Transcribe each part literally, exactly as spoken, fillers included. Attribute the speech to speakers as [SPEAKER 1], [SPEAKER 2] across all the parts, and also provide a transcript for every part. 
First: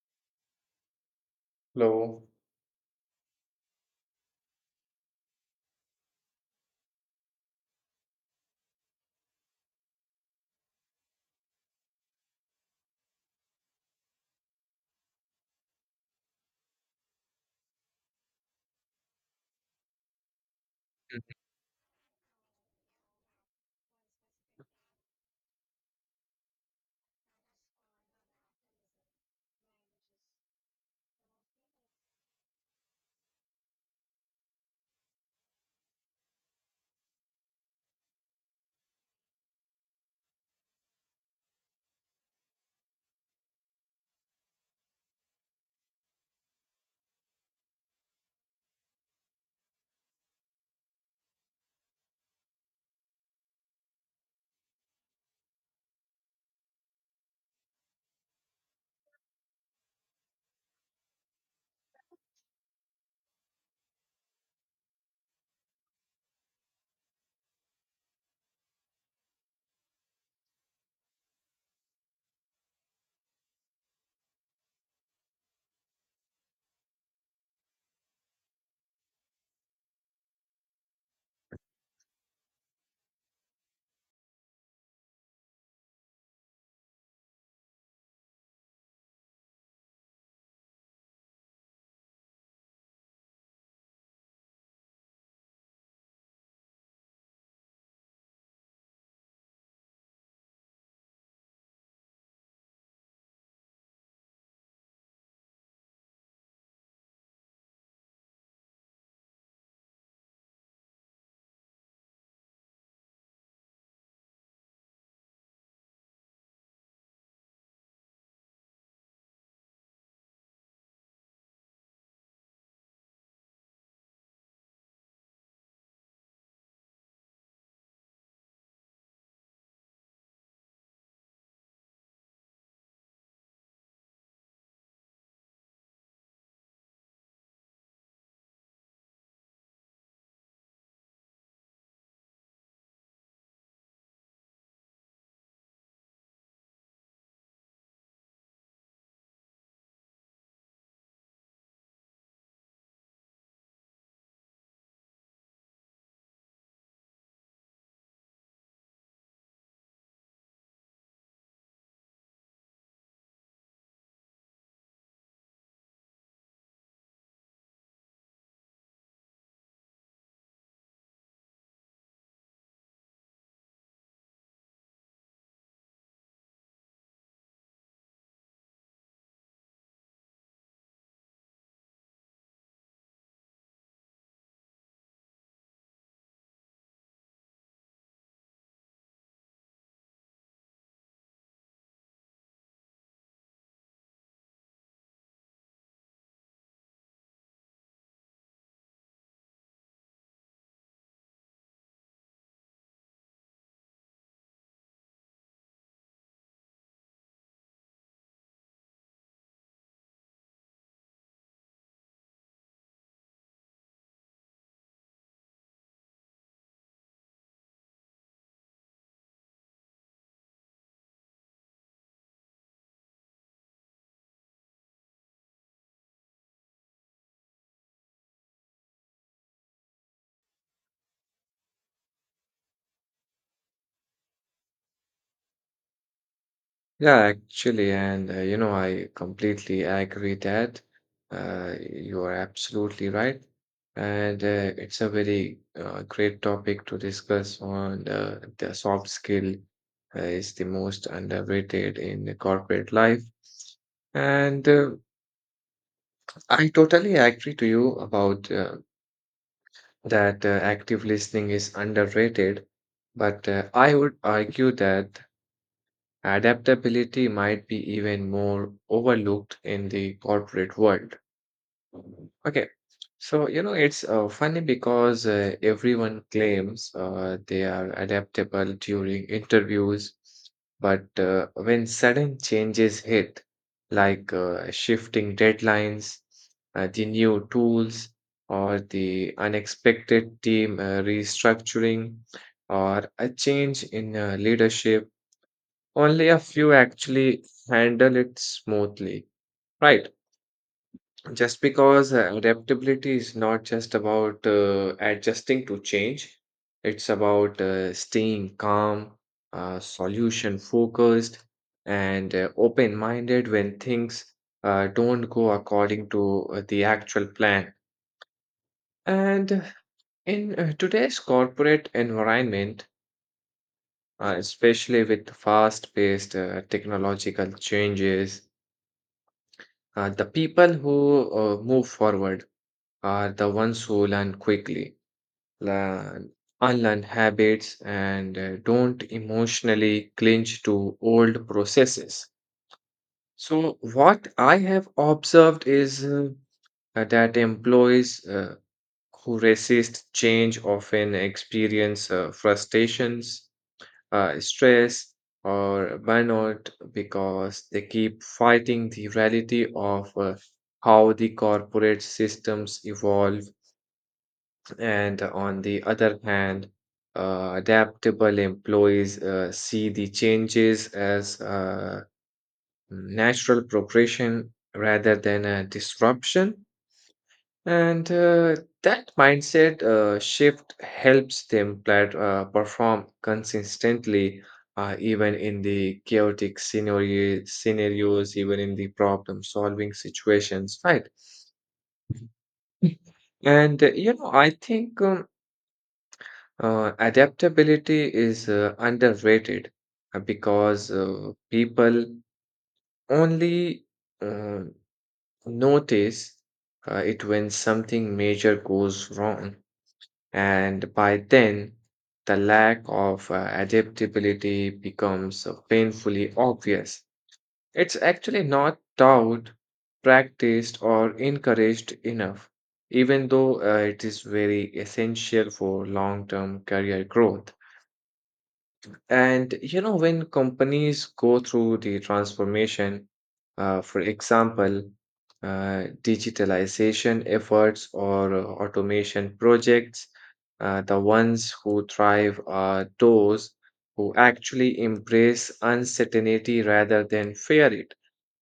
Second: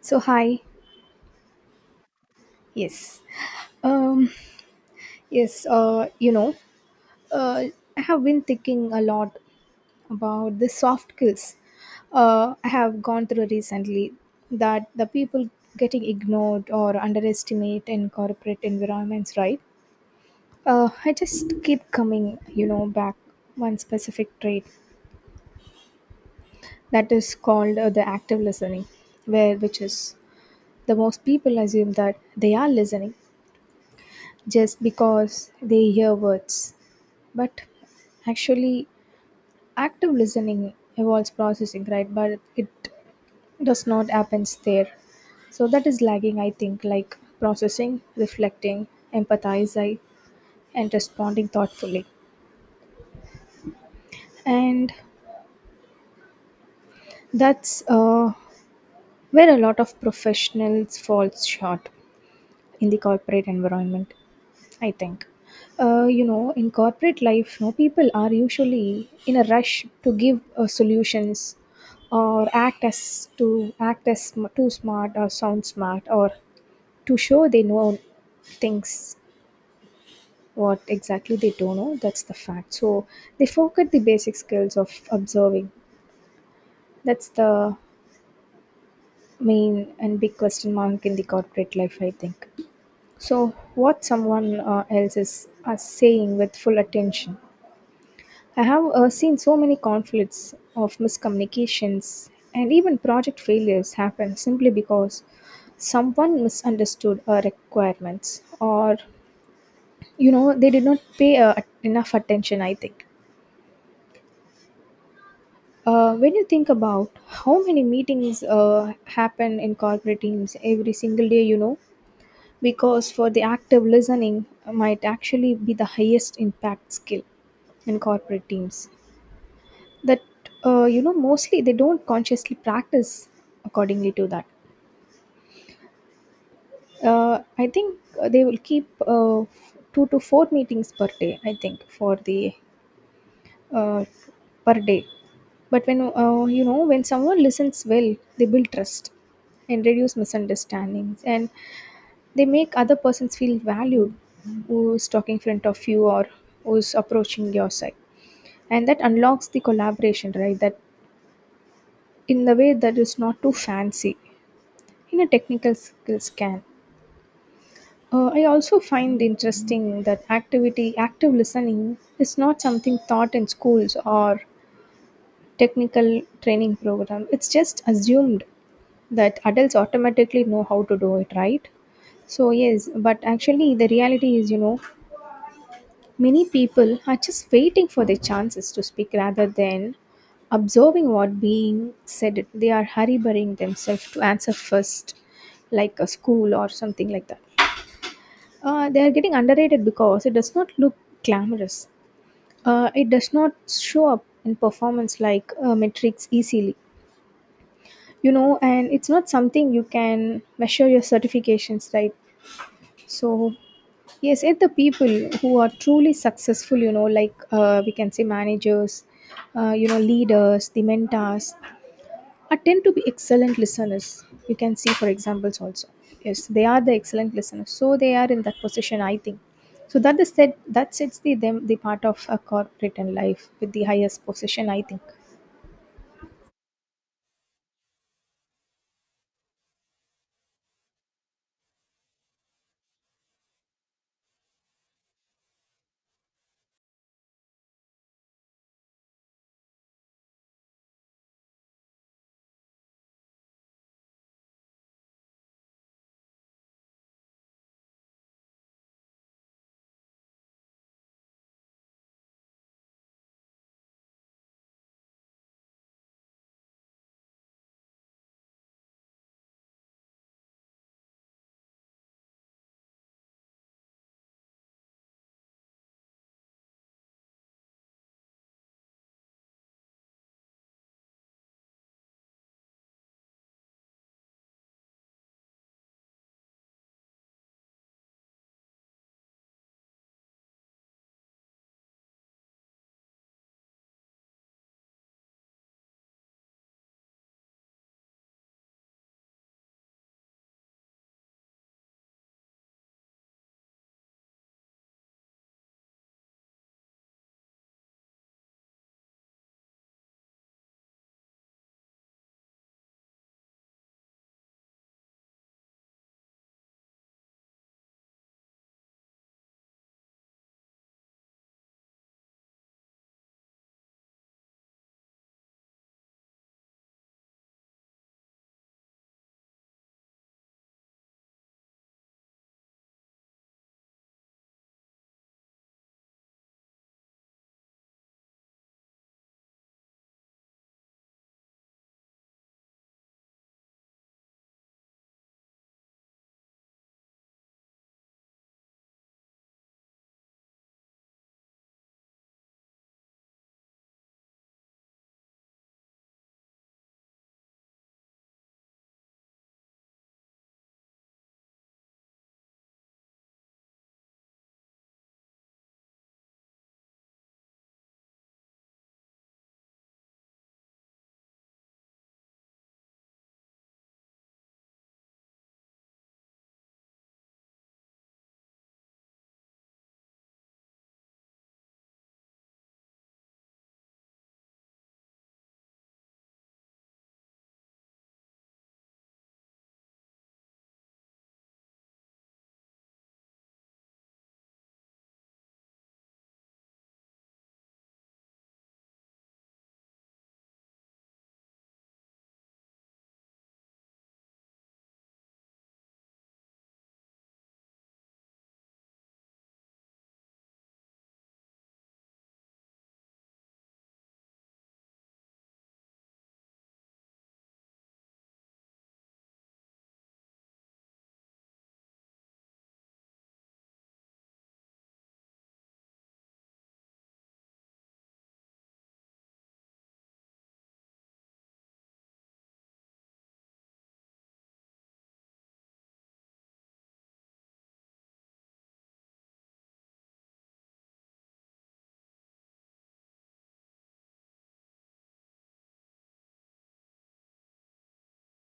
[SPEAKER 1] So hi,
[SPEAKER 2] Hello.
[SPEAKER 1] yes, um, yes, uh, you know, uh, I have been thinking a lot about the soft skills. Uh, I have gone through recently that the people getting ignored or underestimate in corporate environments, right? Uh, I just keep coming, you know, back one specific trait that is called uh, the active listening, where which is the most people assume that they are listening just because they hear words but actually active listening involves processing, right, but it does not happen there. So that is lagging, I think, like processing, reflecting, empathizing, and responding thoughtfully. And that's uh, where a lot of professionals falls short in the corporate environment, I think. Uh, you know, in corporate life, no, people are usually in a rush to give uh, solutions or act as to act as sm- too smart or sound smart or to show they know things what exactly they don't know. That's the fact. So they forget the basic skills of observing. That's the main and big question mark in the corporate life, I think. So what someone uh, else is uh, saying with full attention. I have uh, seen so many conflicts of miscommunications and even project failures happen simply because someone misunderstood our requirements, or you know they did not pay uh, enough attention, I think. Uh, when you think about how many meetings uh, happen in corporate teams every single day, you know, because for the active listening might actually be the highest impact skill in corporate teams. That uh, you know mostly they don't consciously practice accordingly to that. uh, I think uh, they will keep uh, two to four meetings per day, I think, for the uh, per day. But when uh, you know when someone listens well, they build trust and reduce misunderstandings, and they make other persons feel valued, who's talking in front of you or who's approaching your side. And that unlocks the collaboration, right, that in the way that is not too fancy in a technical skills can. Uh, I also find interesting that activity, active listening, is not something taught in schools or technical training program. It's just assumed that adults automatically know how to do it, right? So yes, but actually the reality is, you know, many people are just waiting for their chances to speak rather than observing what being said. They are hurrying themselves to answer first, like a school or something like that. Uh, they are getting underrated because it does not look glamorous. Uh, it does not show up in performance like uh, metrics easily, you know, and it's not something you can measure your certifications, right? So, yes, it's the people who are truly successful, you know, like uh, we can say managers, uh, you know, leaders, the mentors, are tend to be excellent listeners. You can see, for examples, also. Yes, they are the excellent listeners. So they are in that position, I think. So that is said, that sets the them the part of a corporate and life with the highest position, I think.
[SPEAKER 2] Yeah, actually, and uh, you know, I completely agree that uh, you are absolutely right. And uh, it's a very uh, great topic to discuss on uh, the soft skill uh, is the most underrated in the corporate life. And uh, I totally agree to you about uh, that uh, active listening is underrated, but uh, I would argue that adaptability might be even more overlooked in the corporate world. Okay, so you know, it's uh, funny because uh, everyone claims uh, they are adaptable during interviews, but uh, when sudden changes hit, like uh, shifting deadlines, uh, the new tools, or the unexpected team uh, restructuring, or a change in uh, leadership, only a few actually handle it smoothly, right? Just because uh, adaptability is not just about uh, adjusting to change, it's about uh, staying calm, uh, solution focused, and uh, open minded when things uh, don't go according to uh, the actual plan. And in uh, today's corporate environment, uh, especially with fast paced uh, technological changes, Uh, the people who uh, move forward are the ones who learn quickly, learn, unlearn habits, and uh, don't emotionally clinch to old processes. So, what I have observed is uh, uh, that employees uh, who resist change often experience uh, frustrations, uh, stress, or burnout because they keep fighting the reality of uh, how the corporate systems evolve. And on the other hand, uh, adaptable employees uh, see the changes as uh, natural progression rather than a disruption. And uh, that mindset uh, shift helps them plat- uh, perform consistently, uh, even in the chaotic scenario- scenarios, even in the problem-solving situations, right? And uh, you know, I think um, uh, adaptability is uh, underrated uh, because uh, people only uh, notice uh, it when something major goes wrong. And by then, the lack of uh, adaptability becomes uh, painfully obvious. It's actually not taught, practiced, or encouraged enough, even though uh, it is very essential for long term career growth. And you know, when companies go through the transformation, uh, for example, uh, digitalization efforts or uh, automation projects, uh, the ones who thrive are those who actually embrace uncertainty rather than fear it.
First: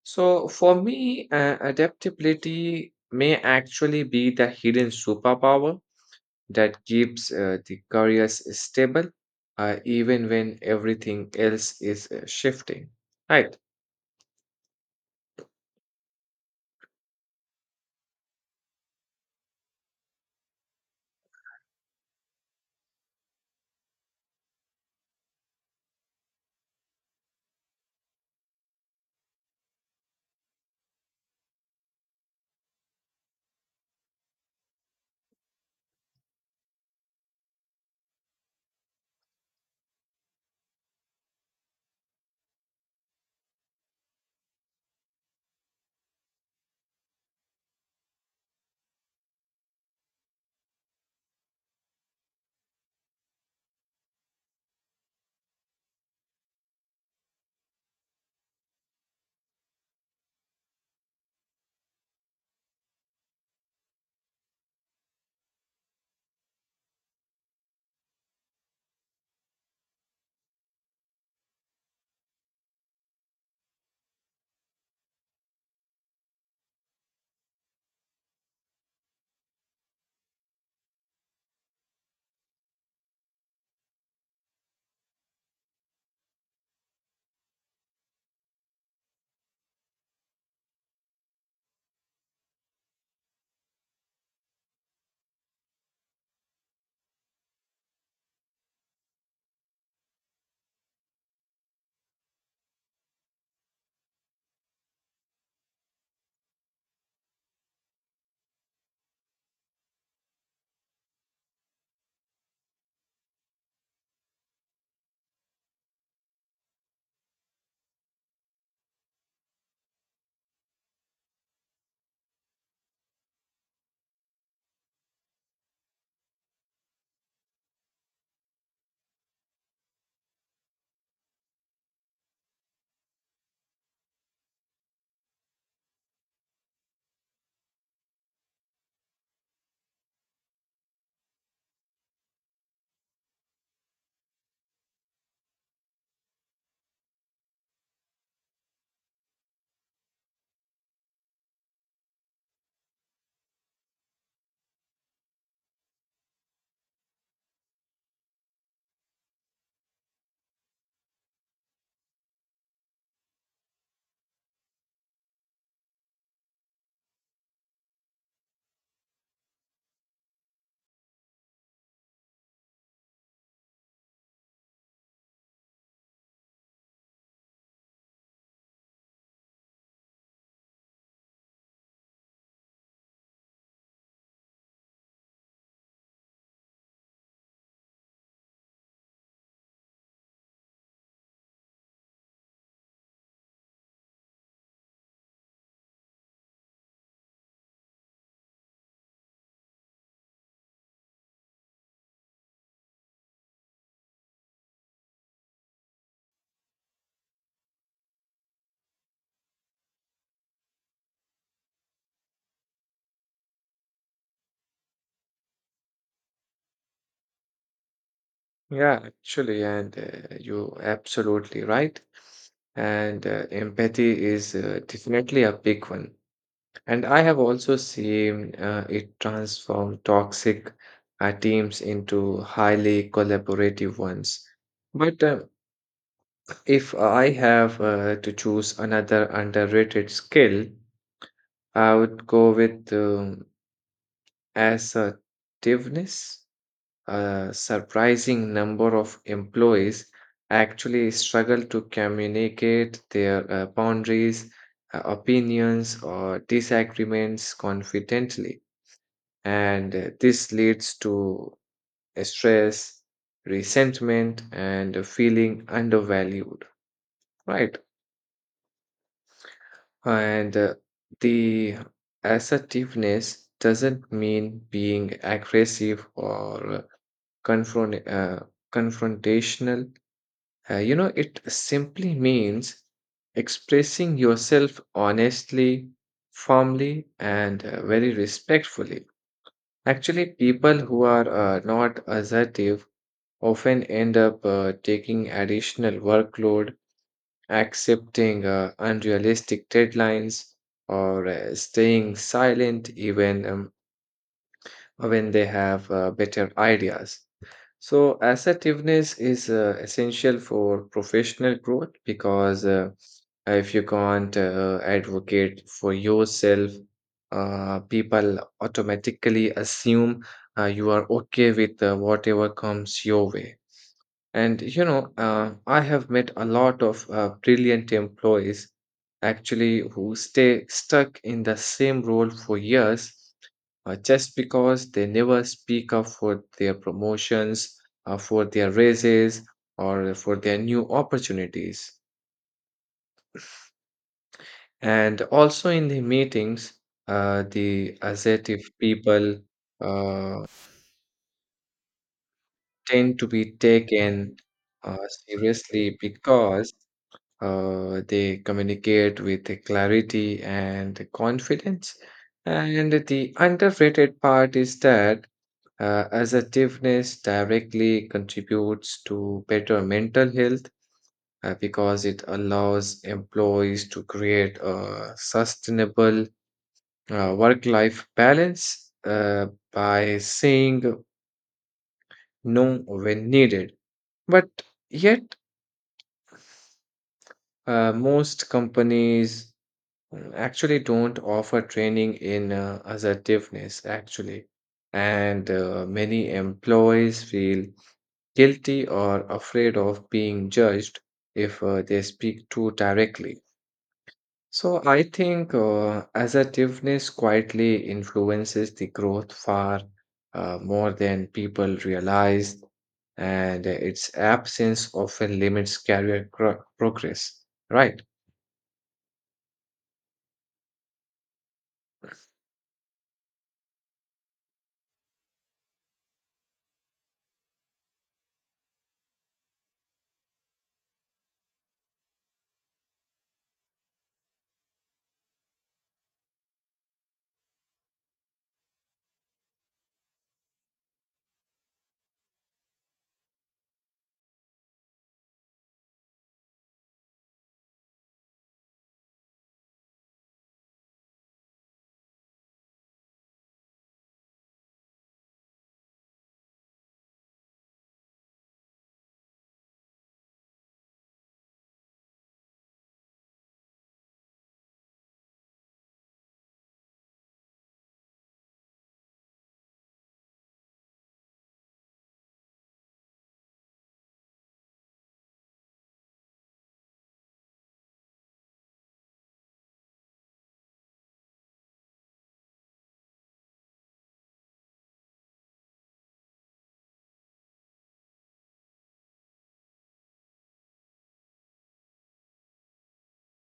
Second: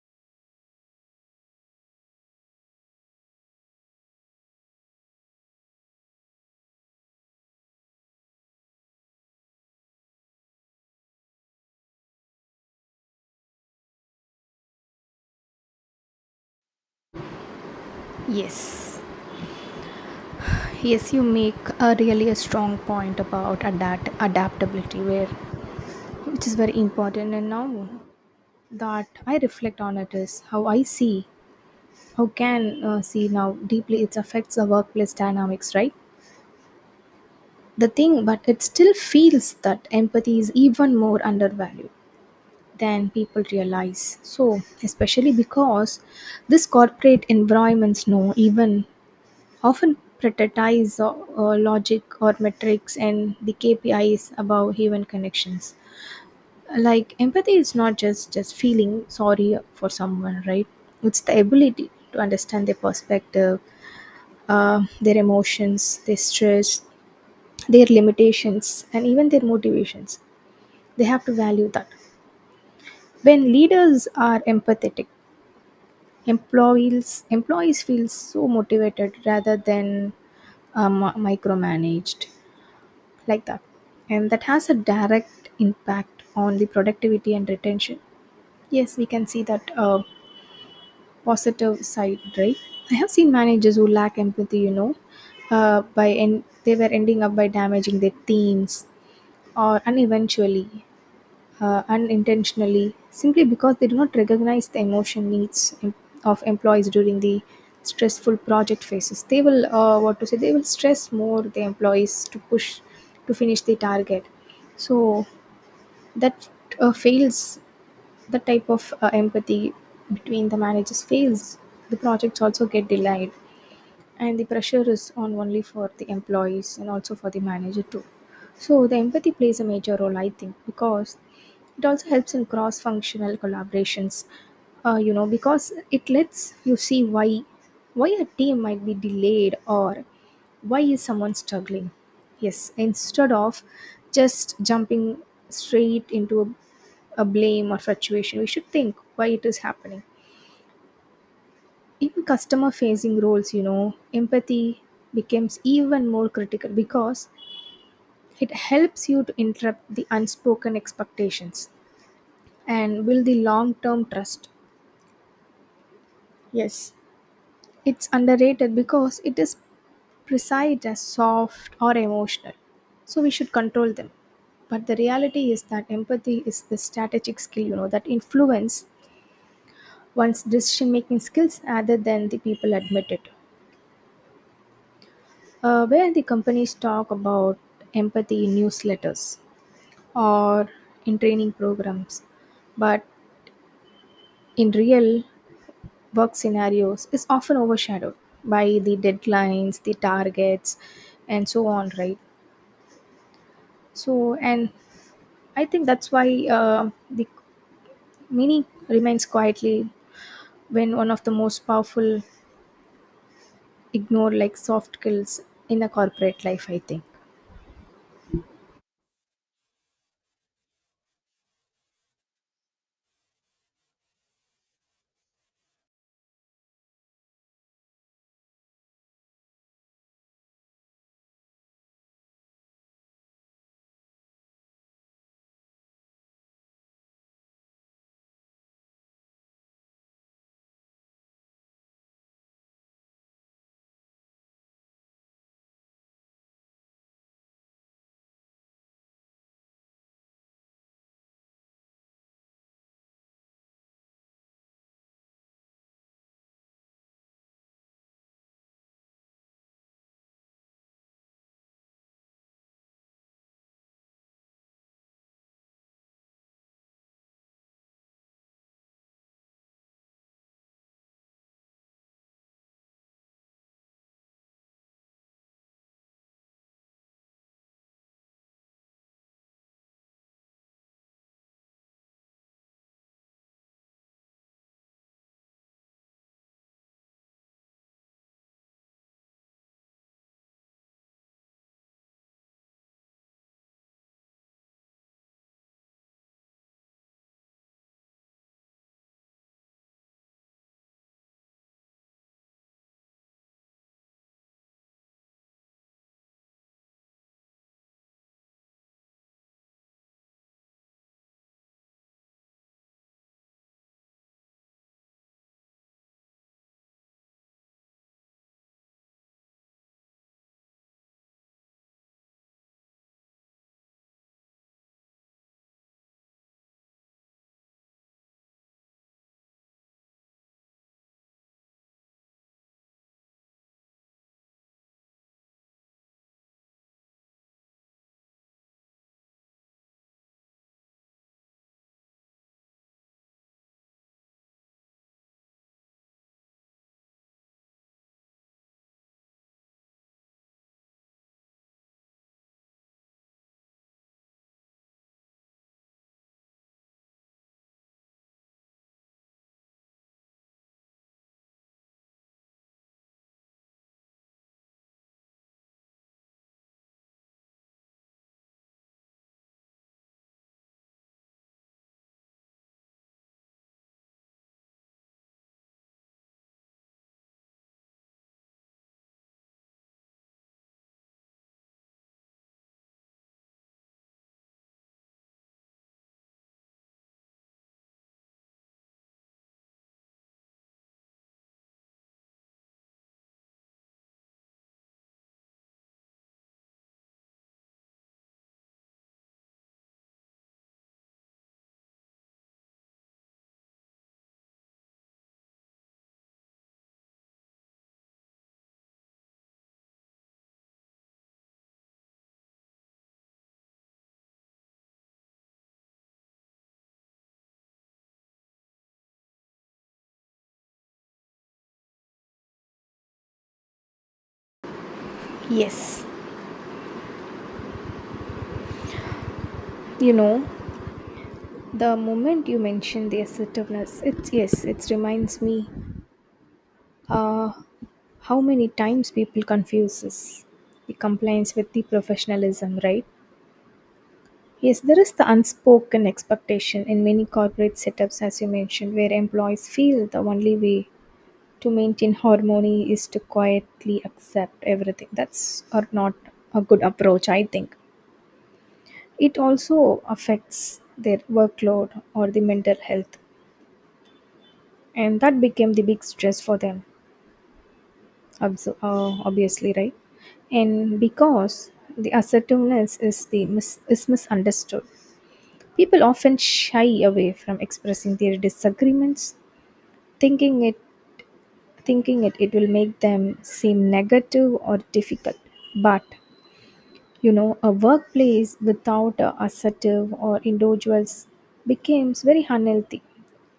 [SPEAKER 2] So, for me, uh, adaptability may actually be the hidden superpower that keeps uh, the careers stable, uh, even when everything else is uh, shifting. Right.
[SPEAKER 1] Yes, yes, you make a really a strong point about adapt adaptability, where which is very important. And now that I reflect on it is how I see, how can uh, see now deeply it affects the workplace dynamics, right? The thing but it still feels that empathy is even more undervalued than people realize, so especially because this corporate environments know even often prioritize uh, uh, logic or metrics and the kpis above human connections. Like, empathy is not just just feeling sorry for someone, right? It's the ability to understand their perspective, uh, their emotions, their stress, their limitations, and even their motivations. They have to value that. When leaders are empathetic, employees employees feel so motivated rather than um, micromanaged like that, and that has a direct impact on the productivity and retention. Yes, we can see that uh, positive side, right? I have seen managers who lack empathy, you know, uh, by en- they were ending up by damaging their teams or and eventually uh, unintentionally simply because they do not recognize the emotion needs em- of employees during the stressful project phases. They will uh, what to say, they will stress more the employees to push to finish the target. So that uh, fails. The type of uh, empathy between the managers fails, the projects also get delayed, and the pressure is on only for the employees and also for the manager too. So the empathy plays a major role, I think, because it also helps in cross functional collaborations. uh, you know because it lets you see why, why a team might be delayed or why is someone struggling. Yes, instead of just jumping straight into a, a blame or fluctuation, we should think why it is happening. In customer facing roles, you know, empathy becomes even more critical because it helps you to interrupt the unspoken expectations and build the long term trust. Yes, it's underrated because it is precise as soft or emotional, so we should control them. But the reality is that empathy is the strategic skill, you know, that influence one's decision making skills rather than the people admit it. uh, where the companies talk about empathy in newsletters or in training programs, but in real work scenarios is often overshadowed by the deadlines, the targets, and so on, right? So, and I think that's why uh, the meaning remains quietly when one of the most powerful ignored like soft skills in a corporate life, I think.
[SPEAKER 2] Yeah, actually, and uh, you're absolutely right. And uh, empathy is uh, definitely a big one. And I have also seen uh, it transform toxic uh, teams into highly collaborative ones. But uh, if I have uh, to choose another underrated skill, I would go with um, assertiveness. A surprising number of employees actually struggle to communicate their uh, boundaries, uh, opinions, or disagreements confidently. And uh, this leads to stress, resentment, and a feeling undervalued, right? And uh, the assertiveness doesn't mean being aggressive or confront, uh, confrontational. Uh, you know, it simply means expressing yourself honestly, firmly, and uh, very respectfully. Actually, people who are uh, not assertive often end up uh, taking additional workload, accepting uh, unrealistic deadlines, or uh, staying silent even um, when they have uh, better ideas. So, assertiveness is uh, essential for professional growth because uh, if you can't uh, advocate for yourself, uh, people automatically assume uh, you are okay with uh, whatever comes your way. And you know, uh, I have met a lot of uh, brilliant employees actually who stay stuck in the same role for years uh, just because they never speak up for their promotions, uh, for their raises, or for their new opportunities. And also in the meetings, uh, the assertive people uh, tend to be taken uh, seriously because Uh, they communicate with a clarity and a confidence. And the underrated part is that uh, assertiveness directly contributes to better mental health uh, because it allows employees to create a sustainable uh, work life balance uh, by saying no when needed. But yet, uh, most companies Mm, actually don't offer training in uh, assertiveness, actually, and uh, many employees feel guilty or afraid of being judged if uh, they speak too directly. So I think uh, assertiveness quietly influences the growth far uh, more than people realize, and its absence often limits career cro- progress, right?
[SPEAKER 1] Yes, you know the moment you mention the assertiveness, it's yes, it reminds me uh, how many times people confuses the compliance with the professionalism, right? Yes, there is the unspoken expectation in many corporate setups, as you mentioned, where employees feel the only way to maintain harmony is to quietly accept everything. That's or not a good approach, I think. It also affects their workload or the mental health, and that became the big stress for them, obs- uh, obviously, right? And because the assertiveness is the mis- is misunderstood, people often shy away from expressing their disagreements, thinking it thinking it, it will make them seem negative or difficult. But you know, a workplace without a assertive or individuals becomes very unhealthy.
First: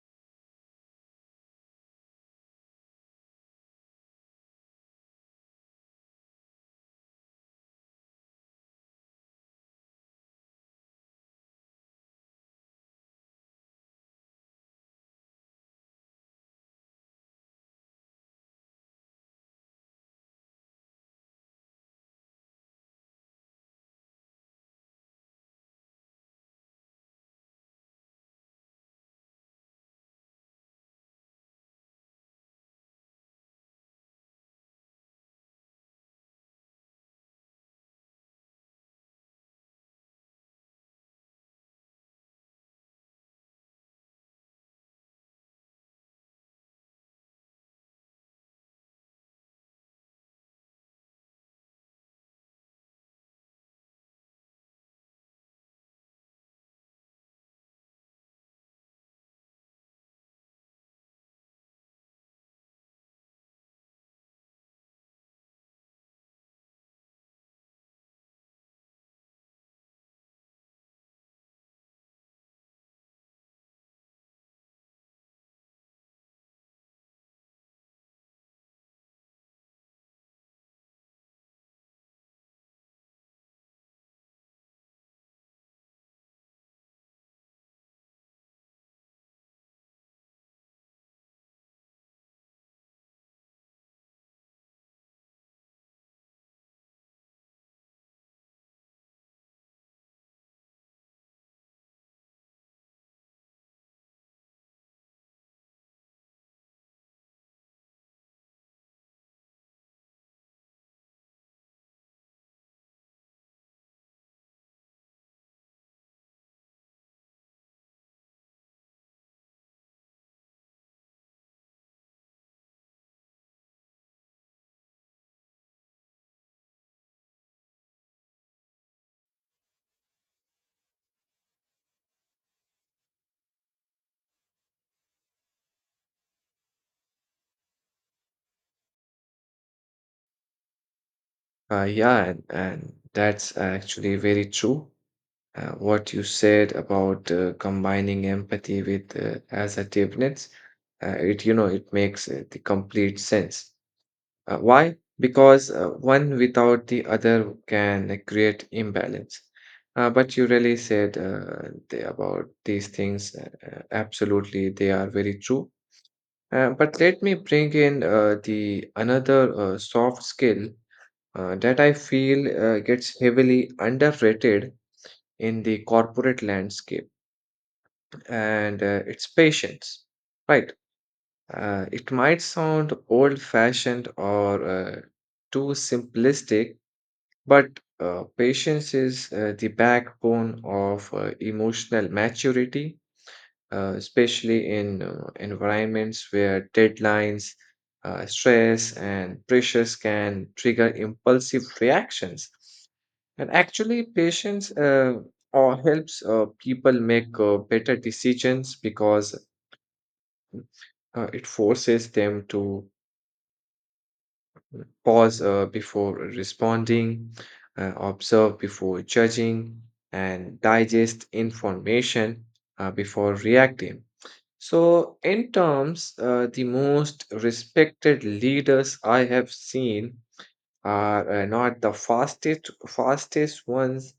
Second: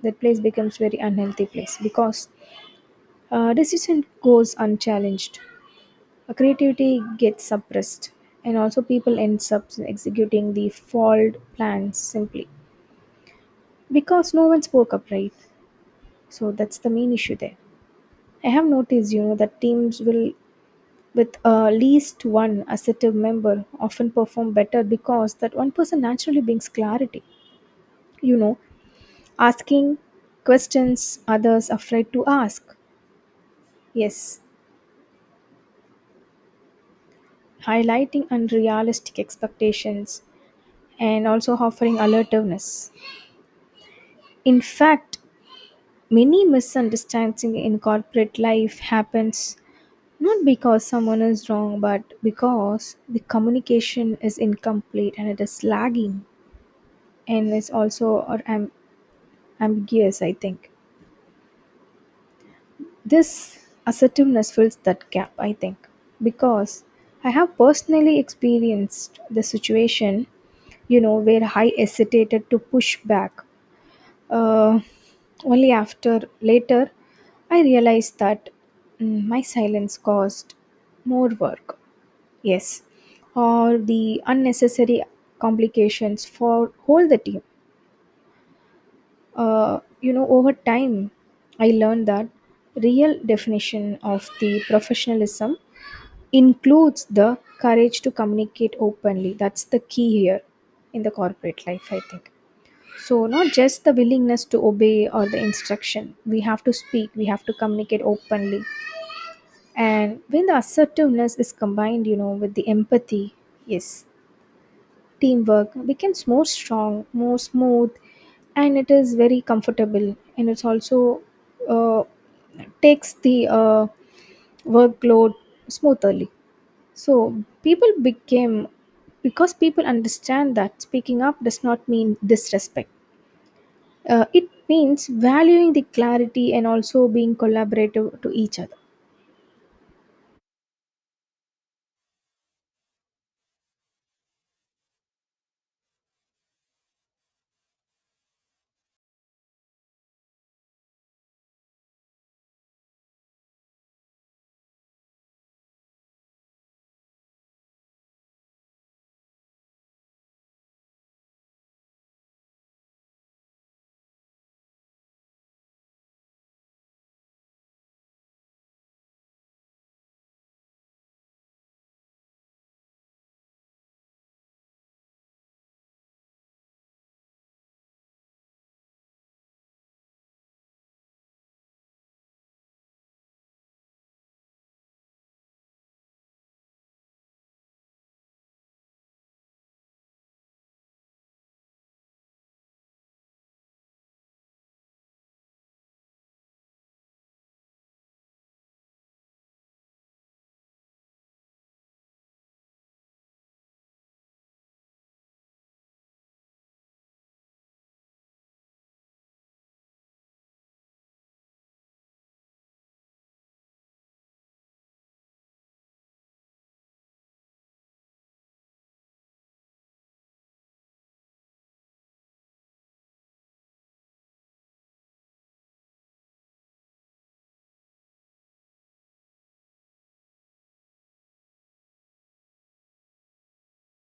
[SPEAKER 1] That place becomes very unhealthy place because uh, decision goes unchallenged. Uh, Creativity gets suppressed, and also people end up executing the flawed plans simply because no one spoke up, right? So that's the main issue there. I have noticed, you know, that teams will with uh, least one assertive member often perform better because that one person naturally brings clarity. You know, asking questions others are afraid to ask. Yes, highlighting unrealistic expectations and also offering alertiveness. In fact, many misunderstandings in corporate life happens not because someone is wrong but because the communication is incomplete and it is lagging and is also or am- ambiguous, I think. This assertiveness fills that gap, I think, because I have personally experienced the situation, you know, where I hesitated to push back. Uh, only after later I realized that mm, my silence caused more work. Yes, all the unnecessary complications for whole the team. Uh, you know, over time, I learned that real definition of the professionalism includes the courage to communicate openly. That's the key here in the corporate life, I think. So, not just the willingness to obey or the instruction, we have to speak, we have to communicate openly. And when the assertiveness is combined, you know, with the empathy, yes, teamwork becomes more strong, more smooth, and it is very comfortable. And it's also uh, takes the uh, workload smoothly. So, people became because people understand that speaking up does not mean disrespect. Uh, it means valuing the clarity and also being collaborative to each other.
[SPEAKER 2] Uh, yeah, and, and that's actually very true. Uh, what you said about uh, combining empathy with uh, assertiveness, uh, it, you know, it makes uh, the complete sense. Uh, why? Because uh, one without the other can uh, create imbalance. Uh, but you really said uh, the, about these things. Uh, uh, absolutely, they are very true. Uh, but let me bring in uh, the another uh, soft skill uh, that I feel uh, gets heavily underrated in the corporate landscape, and uh, it's patience, right? Uh, it might sound old fashioned or uh, too simplistic, but uh, patience is uh, the backbone of uh, emotional maturity, uh, especially in uh, environments where deadlines, uh, stress, and pressures can trigger impulsive reactions. And actually, patience uh, or helps uh, people make uh, better decisions because uh, it forces them to pause uh, before responding, uh, observe before judging, and digest information uh, before reacting. So, in terms, uh, the most respected leaders I have seen are uh, not the fastest fastest ones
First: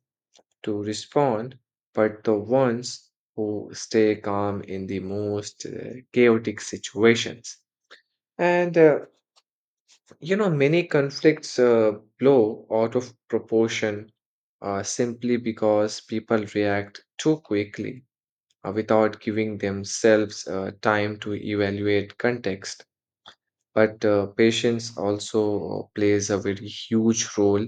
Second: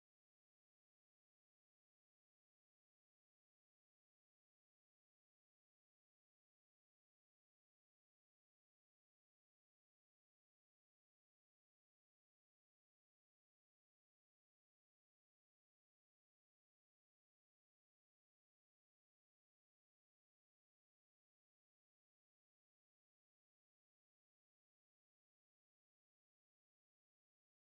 [SPEAKER 2] to respond, but the ones who stay calm in the most uh, chaotic situations. And uh, you know, Many conflicts uh, blow out of proportion uh, simply because people react too quickly uh, without giving themselves uh, time to evaluate context. But uh, patience also uh, plays a very huge role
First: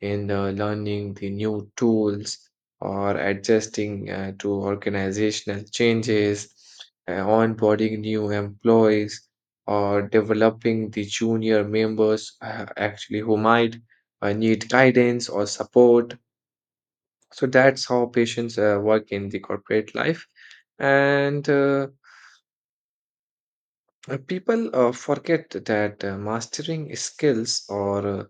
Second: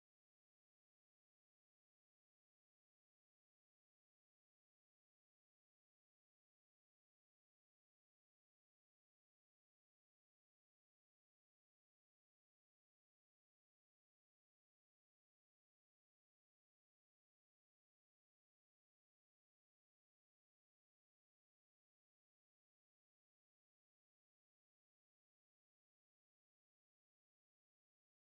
[SPEAKER 2] in uh, learning the new tools or adjusting uh, to organizational changes, uh, onboarding new employees, or developing the junior members uh, actually who might uh, need guidance or support. So that's how patients uh, work in the corporate life. And uh, uh, People uh, forget that uh, mastering skills or uh,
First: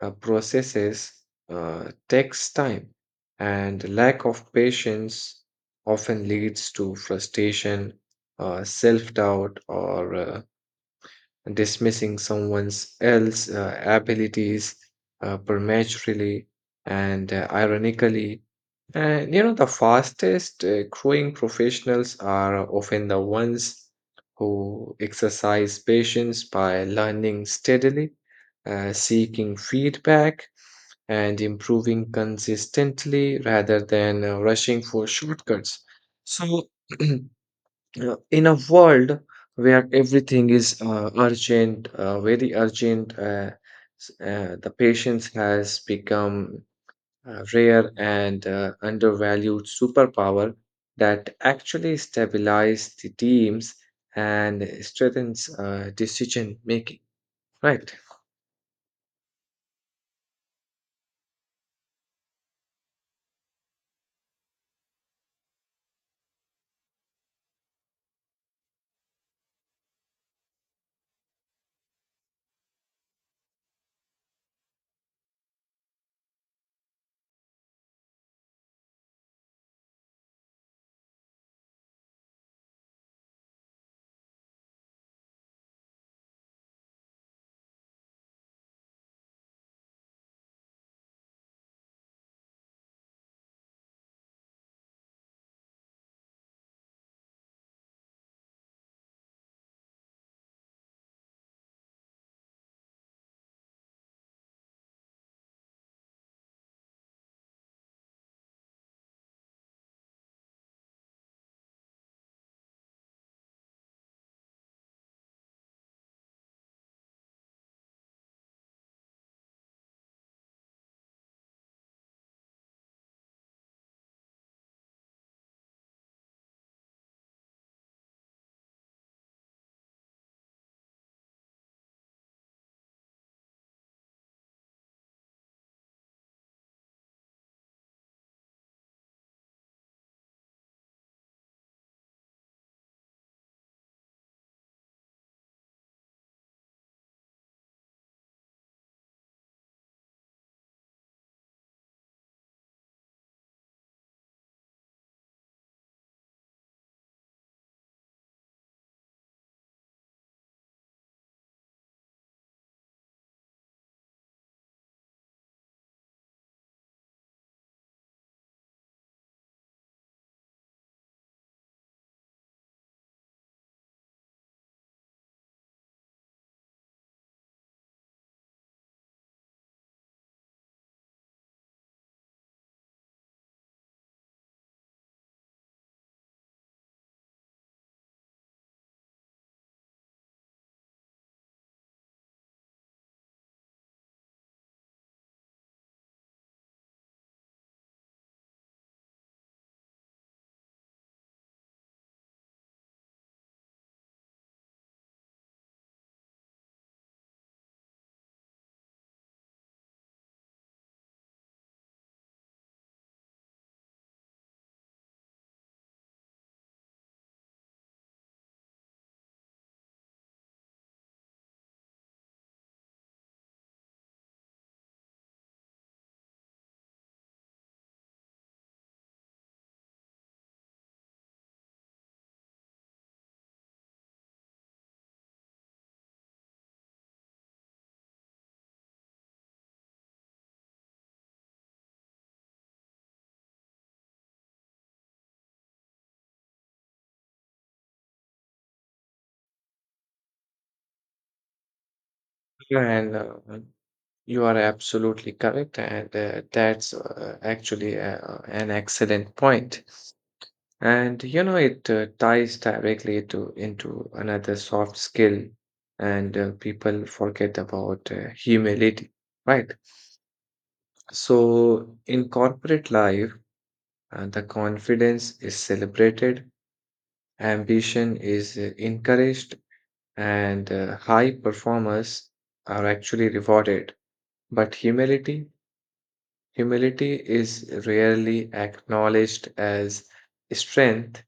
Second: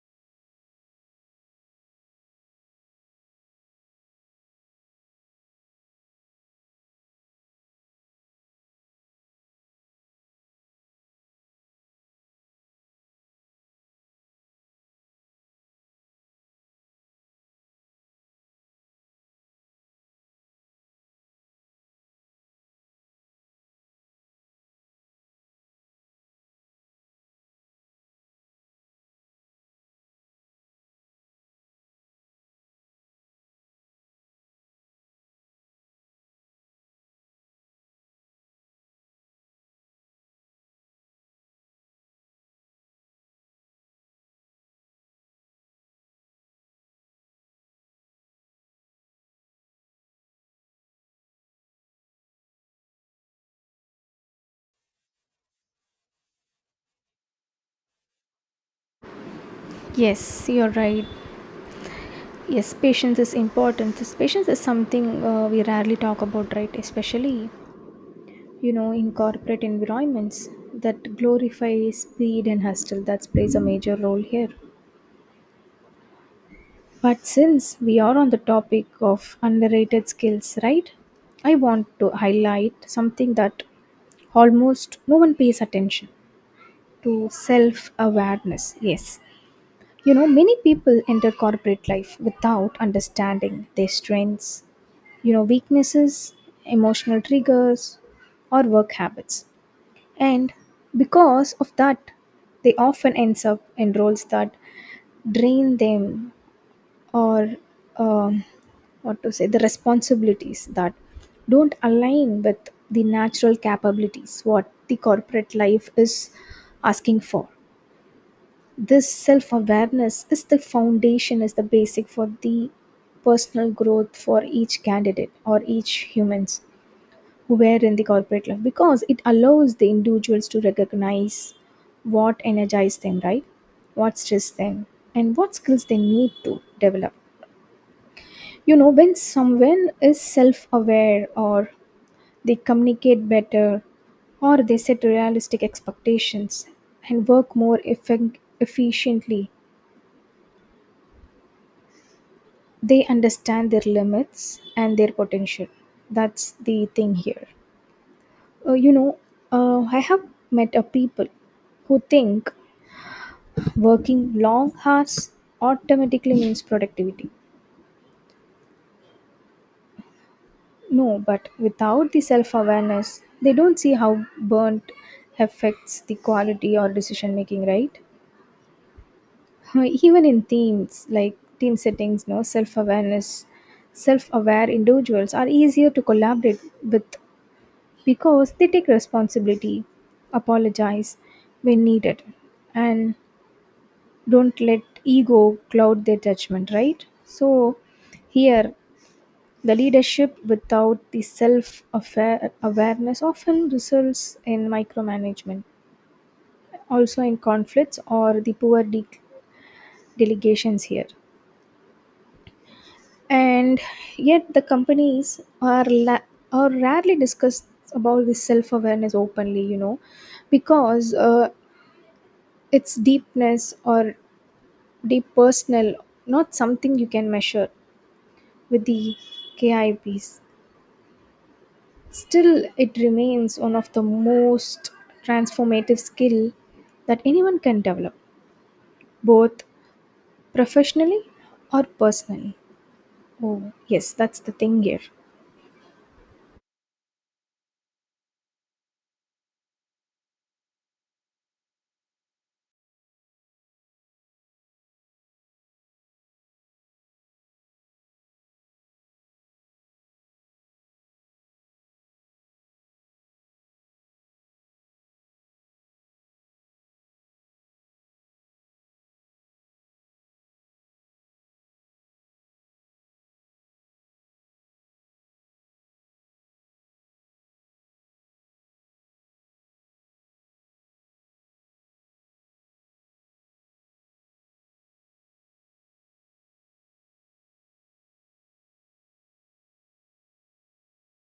[SPEAKER 2] uh, processes uh, takes time, and lack of patience often leads to frustration, uh, self doubt, or uh, dismissing someone's else uh, abilities uh, prematurely. And uh, ironically, And you know, the fastest uh, growing professionals are often the ones who exercise patience by learning steadily, uh, seeking feedback, and improving consistently rather than uh, rushing for shortcuts. So, uh, in a world where everything is uh, urgent, uh, very urgent, uh, s- uh, the patience has become a rare and uh, undervalued superpower that actually stabilizes the teams and strengthens uh, decision making. Right.
[SPEAKER 1] Yes, you're right. Yes, patience is important. This patience is something uh, we rarely talk about, right? Especially, you know, in corporate environments that glorify speed and hustle. That plays a major role here. But since we are on the topic of underrated skills, right? I want to highlight something that almost no one pays attention to self awareness. Yes, you know, many people enter corporate life without understanding their strengths, you know, weaknesses, emotional triggers, or work habits. And because of that, they often ends up in roles that drain them or um, what to say, the responsibilities that don't align with the natural capabilities what the corporate life is asking for. This self awareness is the foundation, is the basic for the personal growth for each candidate or each humans who were in the corporate life, because it allows the individuals to recognize what energizes them, right? What stresses them and what skills they need to develop. You know, when someone is self aware, or they communicate better, or they set realistic expectations and work more effec- efficiently. They understand their limits and their potential. That's the thing here. uh, you know uh, I have met a people who think working long hours automatically means productivity. No, but without the self awareness, they don't see how burnt affects the quality or decision making, right? Uh, even in teams, like team settings, no self awareness. Self aware individuals are easier to collaborate with, because they take responsibility, apologize when needed, and don't let ego cloud their judgment, right? So, here, the leadership without the self awareness often results in micromanagement, also in conflicts or the poor de- delegations here. And yet, the companies are, la- are rarely discussed about the self awareness openly, you know, because uh, it's deepness or deep personal, not something you can measure with the K I Ps. Still, it remains one of the most transformative skill that anyone can develop, both professionally or personally. Oh, yes, that's the thing here.
[SPEAKER 2] And uh, You are absolutely correct. And uh, that's uh, actually uh, an excellent point. And you know, it uh, ties directly to into another soft skill, and uh, people forget about uh, humility, right? So, in corporate life, Uh, the confidence is celebrated, ambition is uh, encouraged, and uh, high performers are actually rewarded. But humility, humility is rarely acknowledged as strength,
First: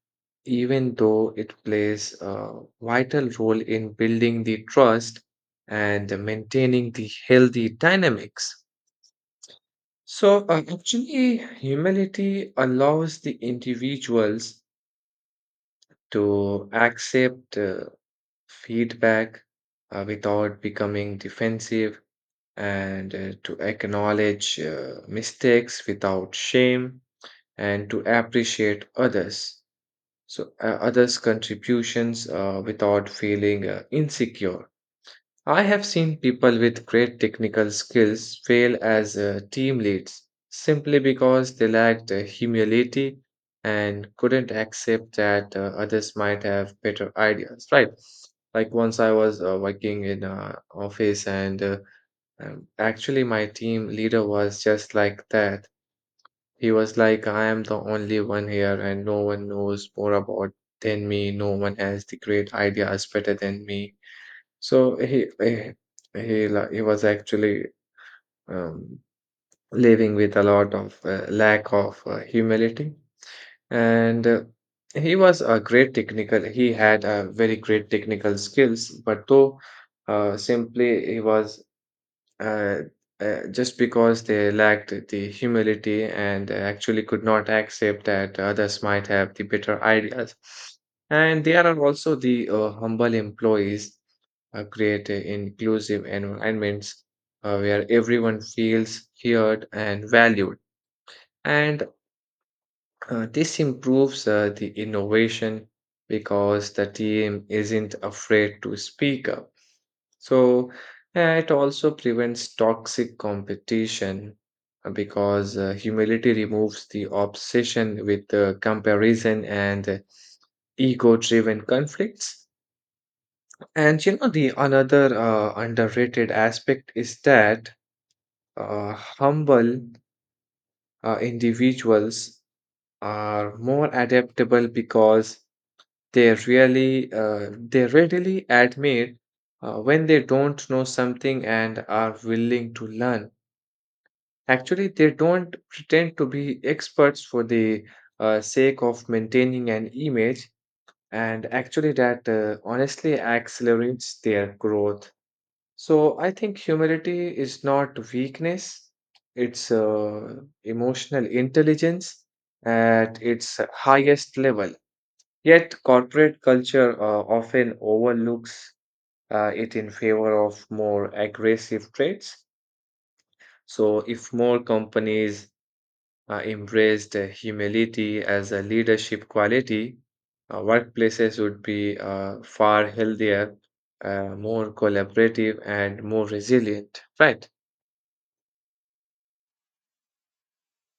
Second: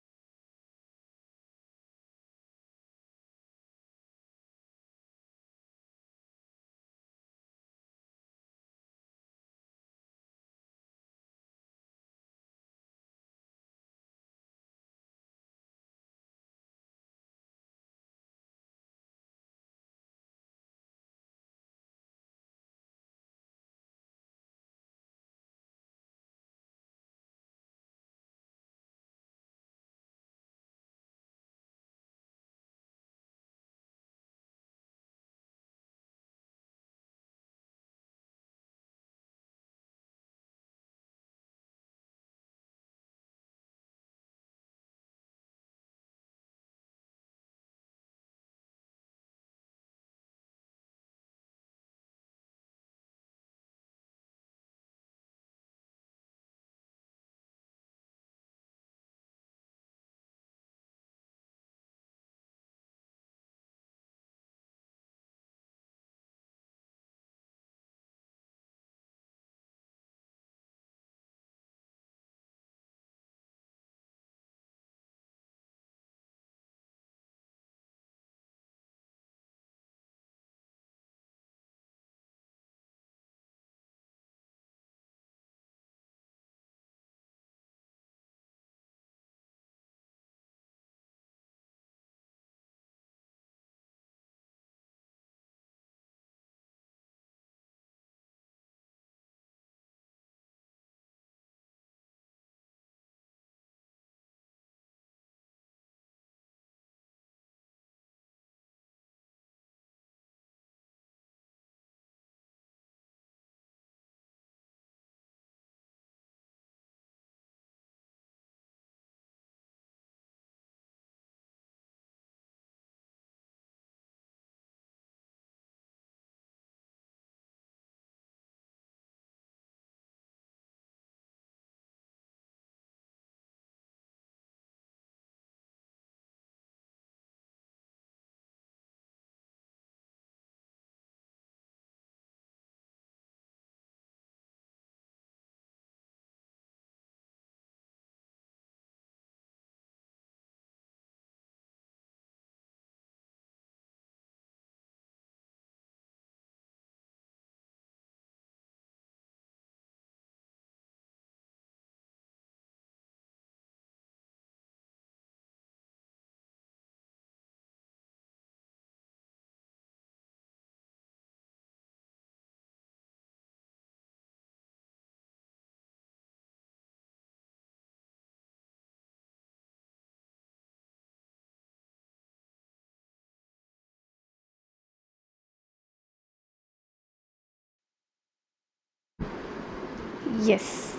[SPEAKER 2] even though it plays a vital role in building the trust and maintaining the healthy dynamics. So, uh, actually, humility allows the individuals to accept uh, feedback uh, without becoming defensive and uh, to acknowledge uh, mistakes without shame and to appreciate others, so uh, others' contributions uh, without feeling uh, insecure. I have seen people with great technical skills fail as uh, team leads simply because they lacked uh, humility and couldn't accept that uh, others might have better ideas, right? Like once I was uh, working in an office, and uh, um, actually, my team leader was just like that. He was like, I am the only one here, and no one knows more about than me. No one has the great ideas better than me. So he he he, la- he was actually um, living with a lot of uh, lack of uh, humility, and uh, he was a great technical. He had a very great technical skills, but though uh, simply he was uh, uh, just because they lacked the humility and actually could not accept that others might have the better ideas. And there are also the uh, humble employees uh, create uh, inclusive environments uh, where everyone feels heard and valued. And uh, this improves uh, the innovation because the team isn't afraid to speak up. So uh, it also prevents toxic competition uh, because uh, humility removes the obsession with uh, comparison and uh, ego-driven conflicts. And you know, the another uh, underrated aspect is that Uh, humble uh, individuals are more adaptable because they really uh, they readily admit uh, when they don't know something and are willing to learn. Actually, they don't pretend to be experts for the uh, sake of maintaining an image, and actually that uh, honestly accelerates their growth. So I think humility is not weakness, it's uh, emotional intelligence at its highest level. Yet corporate culture uh, often overlooks uh, it in favor of more aggressive traits. So if more companies uh, embraced uh, humility as a leadership quality, uh, workplaces would be uh, far healthier, uh, more collaborative, and more resilient, right?
[SPEAKER 1] Yes.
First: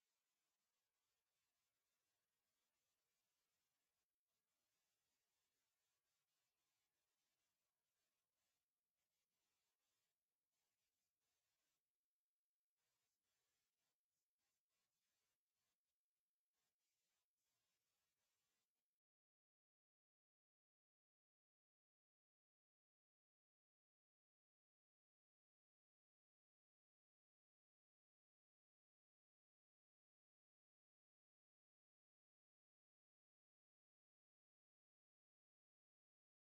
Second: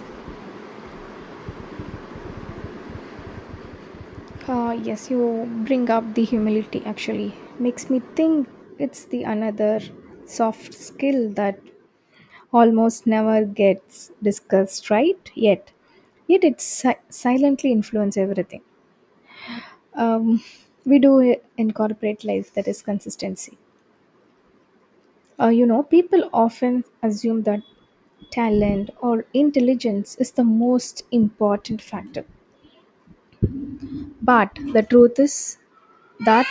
[SPEAKER 1] Uh, yes, you bring up the humility actually. Makes me think it's the another soft skill that almost never gets discussed, right? Yet yet it si- silently influences everything um, we do i- in corporate life, that is consistency. Uh, you know, people often assume that talent or intelligence is the most important factor, but the truth is that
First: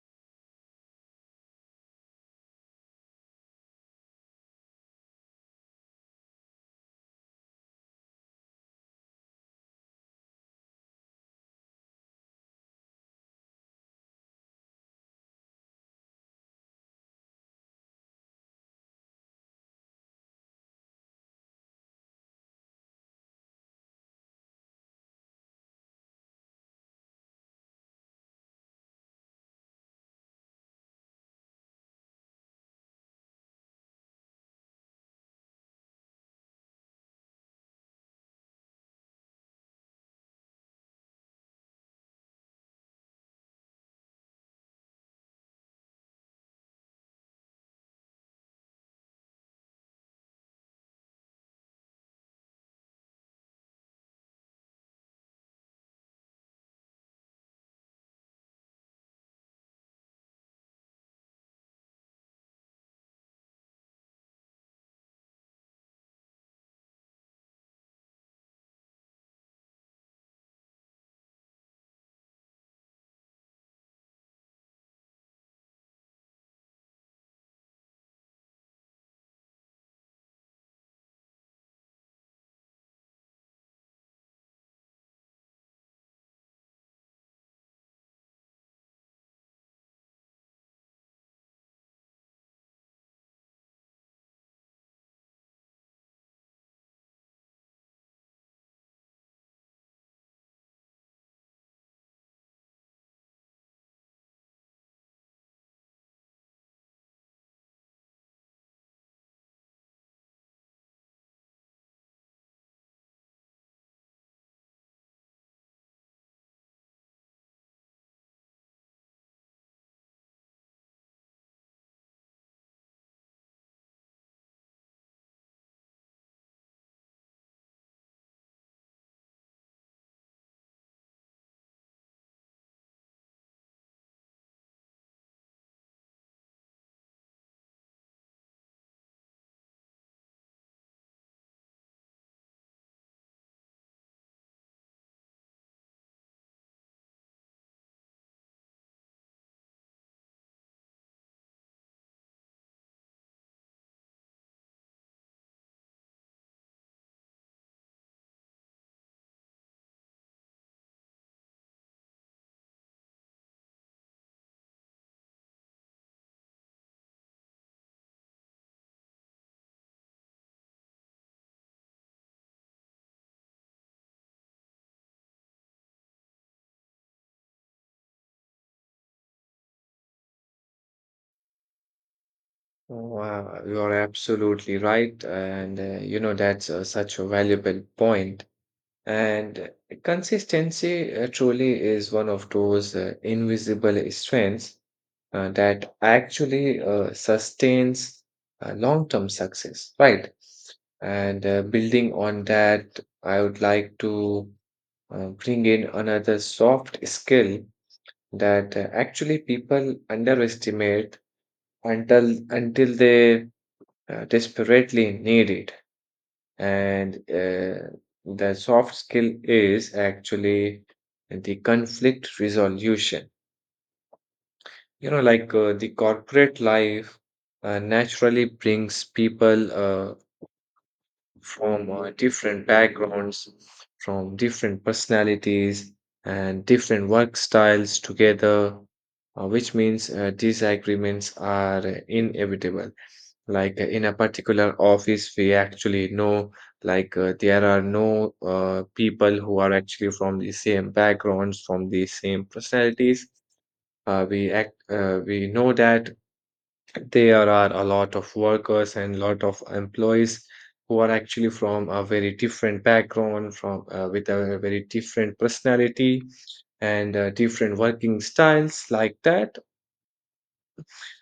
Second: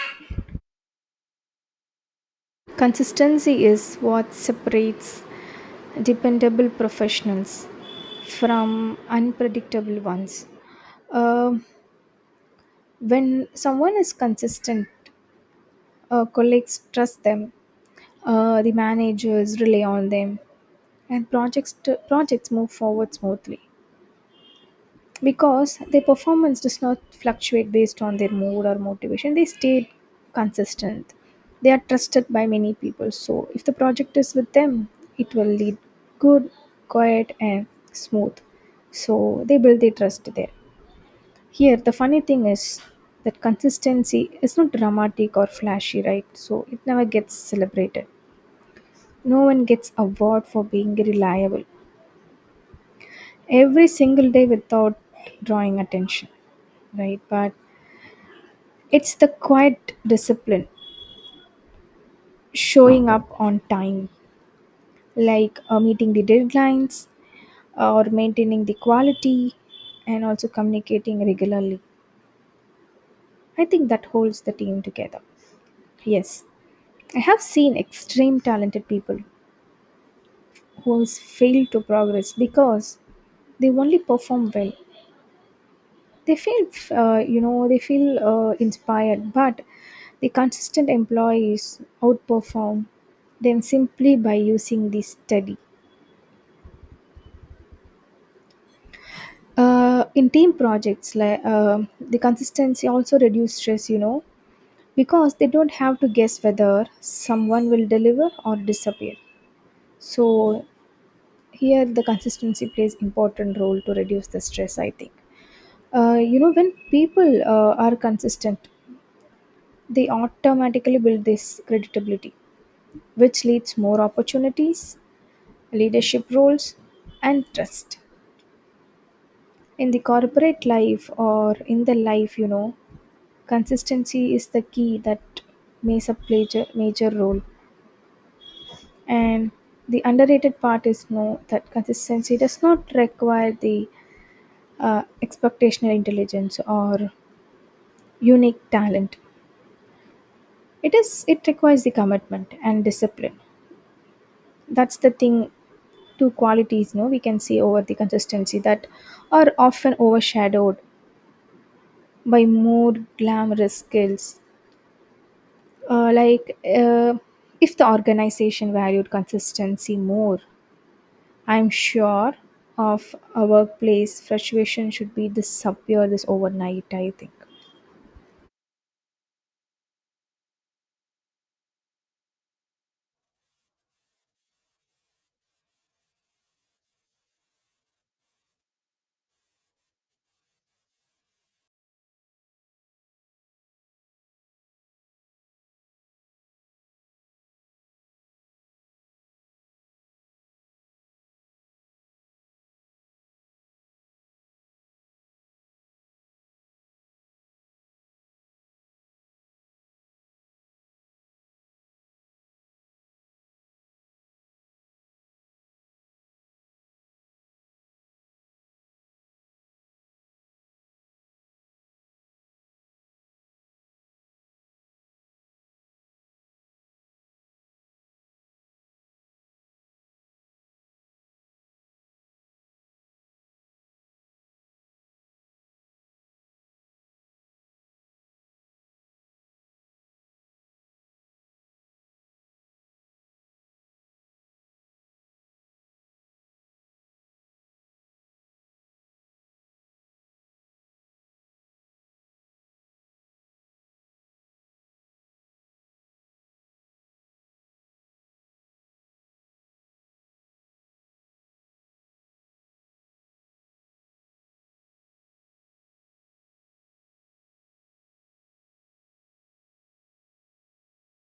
[SPEAKER 1] consistency is what separates dependable professionals from unpredictable ones. Um when someone is consistent, uh, colleagues trust them, uh, the managers rely on them, and projects t- projects move forward smoothly because their performance does not fluctuate based on their mood or motivation. They stay consistent. They are trusted by many people. So if the project is with them, it will lead good, quiet, and smooth. So they build their trust there. Here, the funny thing is that consistency is not dramatic or flashy, right? So it never gets celebrated. No one gets award for being reliable every single day without drawing attention, right? But it's the quiet discipline, showing up on time, like uh, meeting the deadlines uh, or maintaining the quality, and also communicating regularly. I think that holds the team together. Yes, I have seen extreme talented people was failed to progress because they only perform well they feel, uh, you know they feel uh, inspired, but the consistent employees outperform them simply by using the study. Uh, in team projects, like uh, the consistency also reduce stress, you know, because they don't have to guess whether someone will deliver or disappear. So here the consistency plays important role to reduce the stress, I think. Uh, you know, when people uh, are consistent, they automatically build this credibility, which leads more opportunities, leadership roles, and trust. In the corporate life or in the life, you know, consistency is the key that plays a major, major role. And the underrated part is know that consistency does not require the uh, expectational intelligence or unique talent. It is it requires the commitment and discipline. That's the thing, two qualities, no, we can see over the consistency that are often overshadowed by more glamorous skills. Uh, like, uh, if the organization valued consistency more, I'm sure of a workplace frustration should be disappear this overnight. I think.
[SPEAKER 2] Wow, you are absolutely right. And, uh, you know, that's uh, such a valuable point. And uh, consistency uh, truly is one of those uh, invisible strengths uh, that actually uh, sustains uh, long-term success, right? And uh, building on that, I would like to uh, bring in another soft skill that uh, actually people underestimate until until they uh, desperately needed. And uh, the soft skill is actually the conflict resolution. You know, like uh, the corporate life uh, naturally brings people uh, from uh, different backgrounds, from different personalities, and different work styles together, uh, which means uh, disagreements are inevitable. Like uh, in a particular office we actually know, like uh, there are no uh, people who are actually from the same backgrounds, from the same personalities. Uh, we act uh, we know that there are a lot of workers and a lot of employees who are actually from a very different background, from uh, with a very different personality and uh, different working styles like that.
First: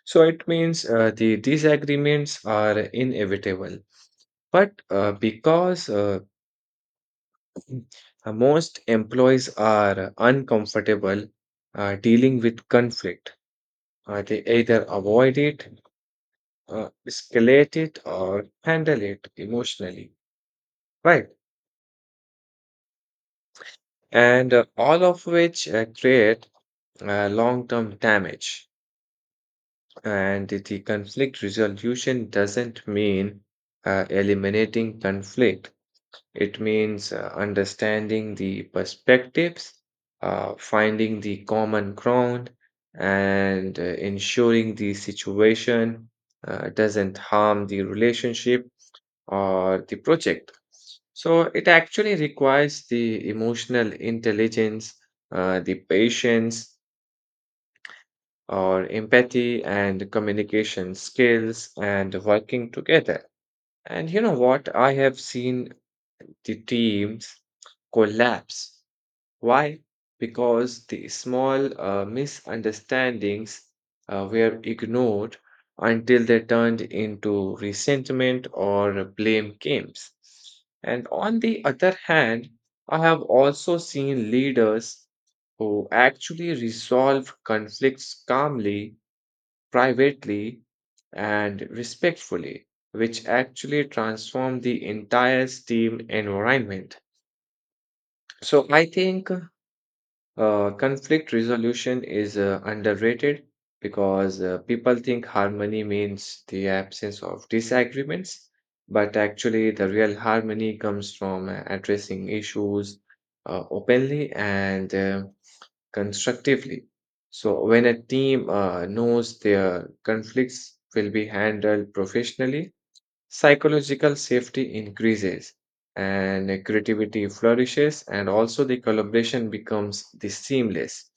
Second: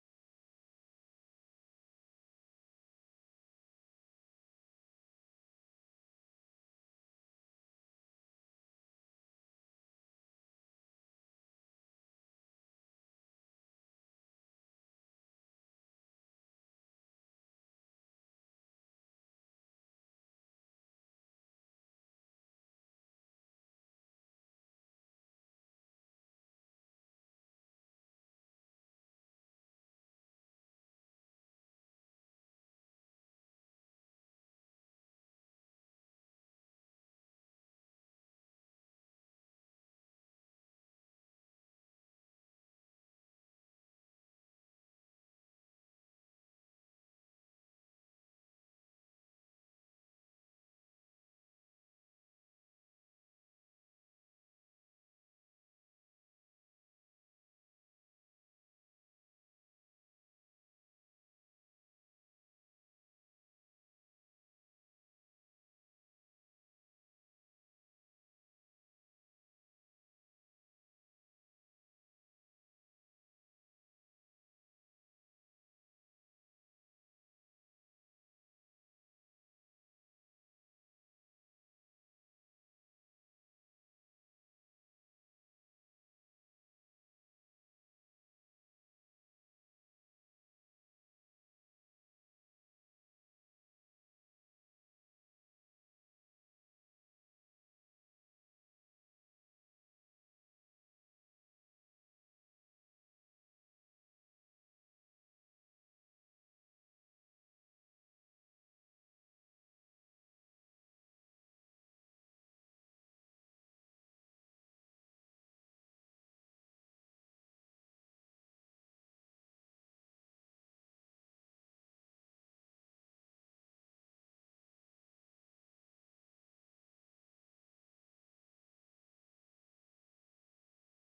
[SPEAKER 2] So it means uh, the disagreements are inevitable. But uh, because uh, uh, most employees are uncomfortable uh, dealing with conflict, uh, they either avoid it, uh, escalate it, or handle it emotionally, right? And uh, all of which uh, create uh, long term damage. And the conflict resolution doesn't mean uh, eliminating conflict. It means uh, understanding the perspectives, uh, finding the common ground, and uh, ensuring the situation uh, doesn't harm the relationship or the project. So it actually requires the emotional intelligence, uh, the patience or empathy and communication skills and working together. And you know what? I have seen the teams collapse. Why? Because the small uh, misunderstandings uh, were ignored until they turned into resentment or blame games. And on the other hand, I have also seen leaders who actually resolve conflicts calmly, privately, and respectfully, which actually transform the entire team environment. So I think uh, conflict resolution is uh, underrated because uh, people think harmony means the absence of disagreements, but actually, the real harmony comes from uh, addressing issues uh, openly and uh, constructively. So, when a team uh, knows their conflicts will be handled professionally, psychological safety increases and creativity flourishes and also the collaboration becomes the seamless.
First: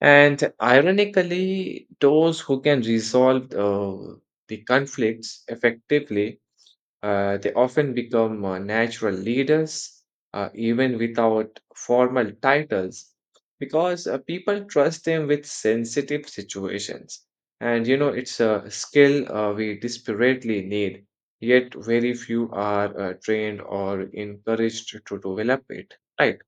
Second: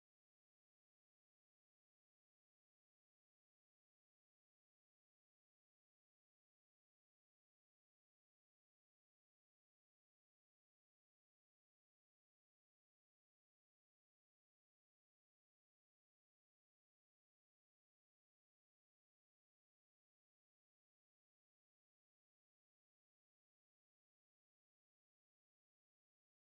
[SPEAKER 2] And ironically those who can resolve uh, the conflicts effectively uh, they often become uh, natural leaders, uh, even without formal titles, because uh, people trust them with sensitive situations. And you know, it's a skill uh, we desperately need, yet very few are uh, trained or encouraged to develop it. Right.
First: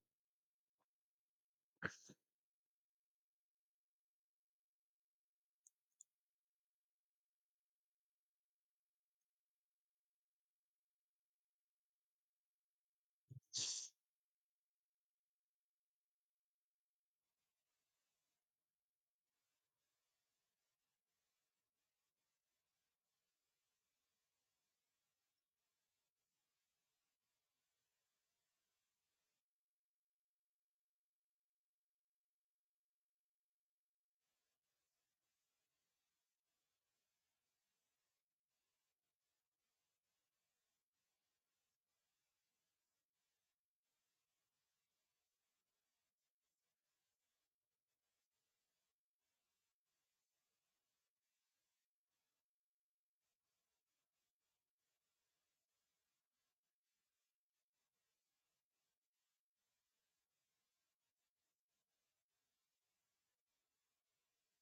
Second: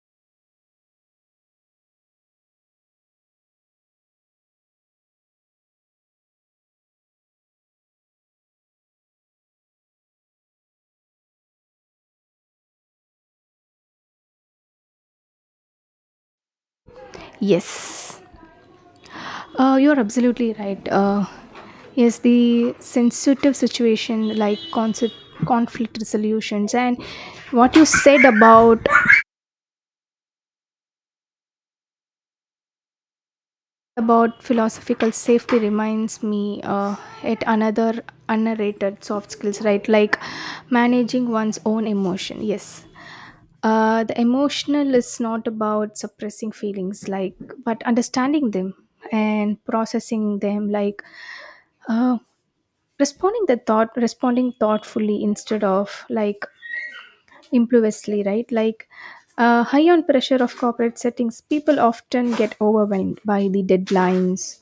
[SPEAKER 1] Yes. Uh, you're absolutely right. Uh, yes, the sensitive situation, like concept, conflict resolutions, and what you said about about philosophical safety reminds me uh, at another underrated soft skills, right? Like managing one's own emotion. Yes. Uh, the emotional is not about suppressing feelings, like, but understanding them and processing them, like, uh, responding the thought responding thoughtfully instead of, like, impulsively, right? Like, uh, high on pressure of corporate settings, people often get overwhelmed by the deadlines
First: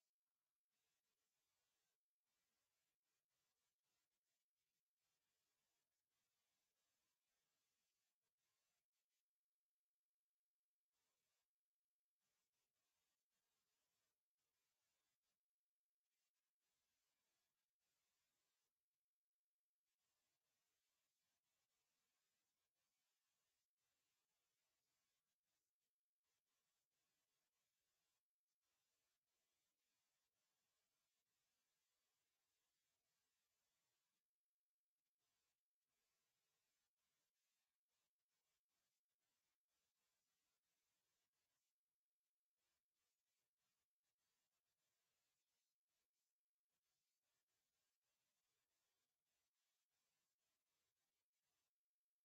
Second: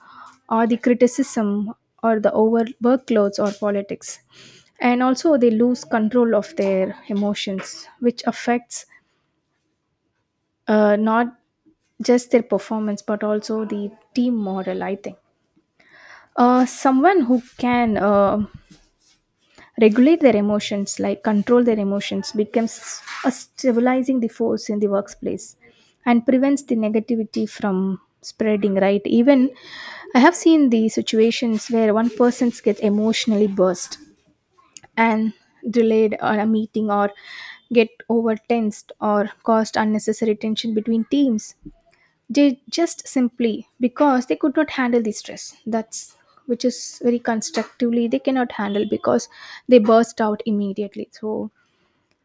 [SPEAKER 1] or the criticism or the over workloads or politics, and also they lose control of their emotions, which affects, uh, not just their performance but also the team morale. I think uh, someone who can, uh, regulate their emotions, like control their emotions, becomes a stabilizing the force in the workplace and prevents the negativity from spreading, right? Even I have seen the situations where one person gets emotionally burst and delayed on a meeting, or get over tensed, or caused unnecessary tension between teams, they just simply because they could not handle the stress. That's which is very constructively they cannot handle because they burst out immediately. So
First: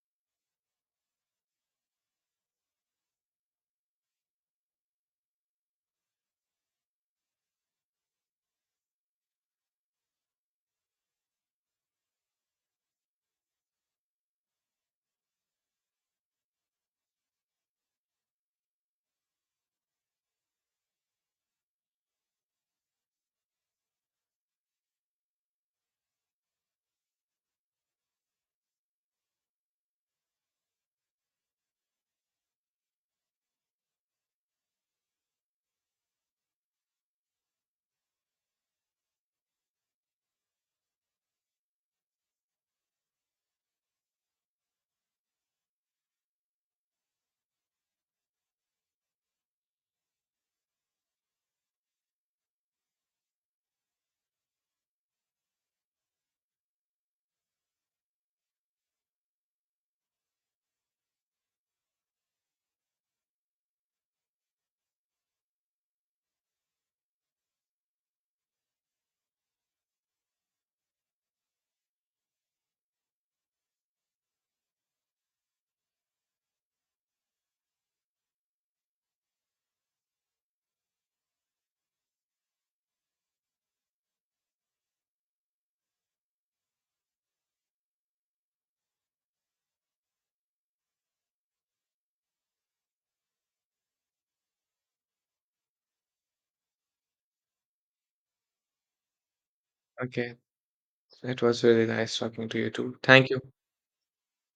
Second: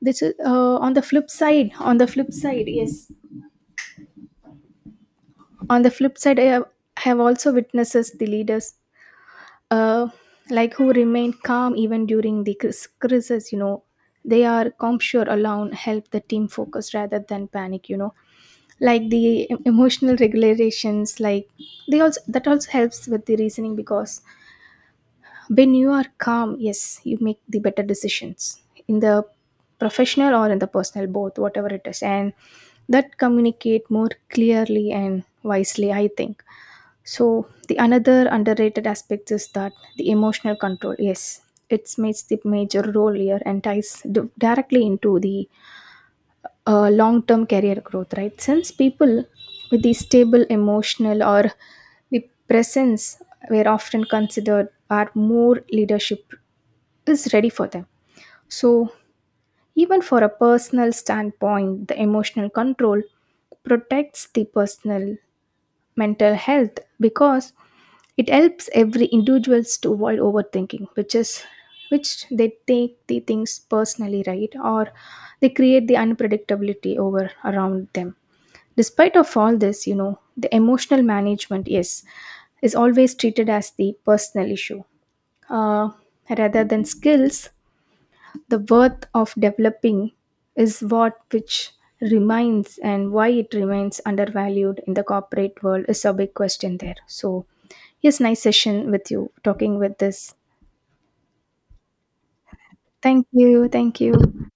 [SPEAKER 1] this is, uh, on the flip side. On the flip side, yes. On the flip side, I have, have also witnesses the leaders, uh, like, who remain calm even during the cris- crisis, you know. They are sure alone help the team focus rather than panic, you know, like the em- emotional regulations, like they also that also helps with the reasoning, because when you are calm, yes, you make the better decisions in the professional or in the personal, both, whatever it is, and that communicate more clearly and wisely, I think. So the another underrated aspect is that the emotional control. Yes, it makes the major role here and ties d- directly into the uh, long-term career growth, right? Since people with the stable emotional or the presence were often considered are more leadership is ready for them. So even for a personal standpoint, the emotional control protects the personal mental health, because it helps every individuals to avoid overthinking, which is which they take the things personally, right? Or they create the unpredictability over around them. Despite of all this, you know, the emotional management, yes, is always treated as the personal issue, uh, rather than skills the worth of developing is what which remains, and why it remains undervalued in the corporate world is a big question there. So, yes, nice session with you talking with
[SPEAKER 2] Okay,
[SPEAKER 1] this.
[SPEAKER 2] it was really nice talking to you too.
[SPEAKER 1] Thank
[SPEAKER 2] Thank you.
[SPEAKER 1] you. Thank you.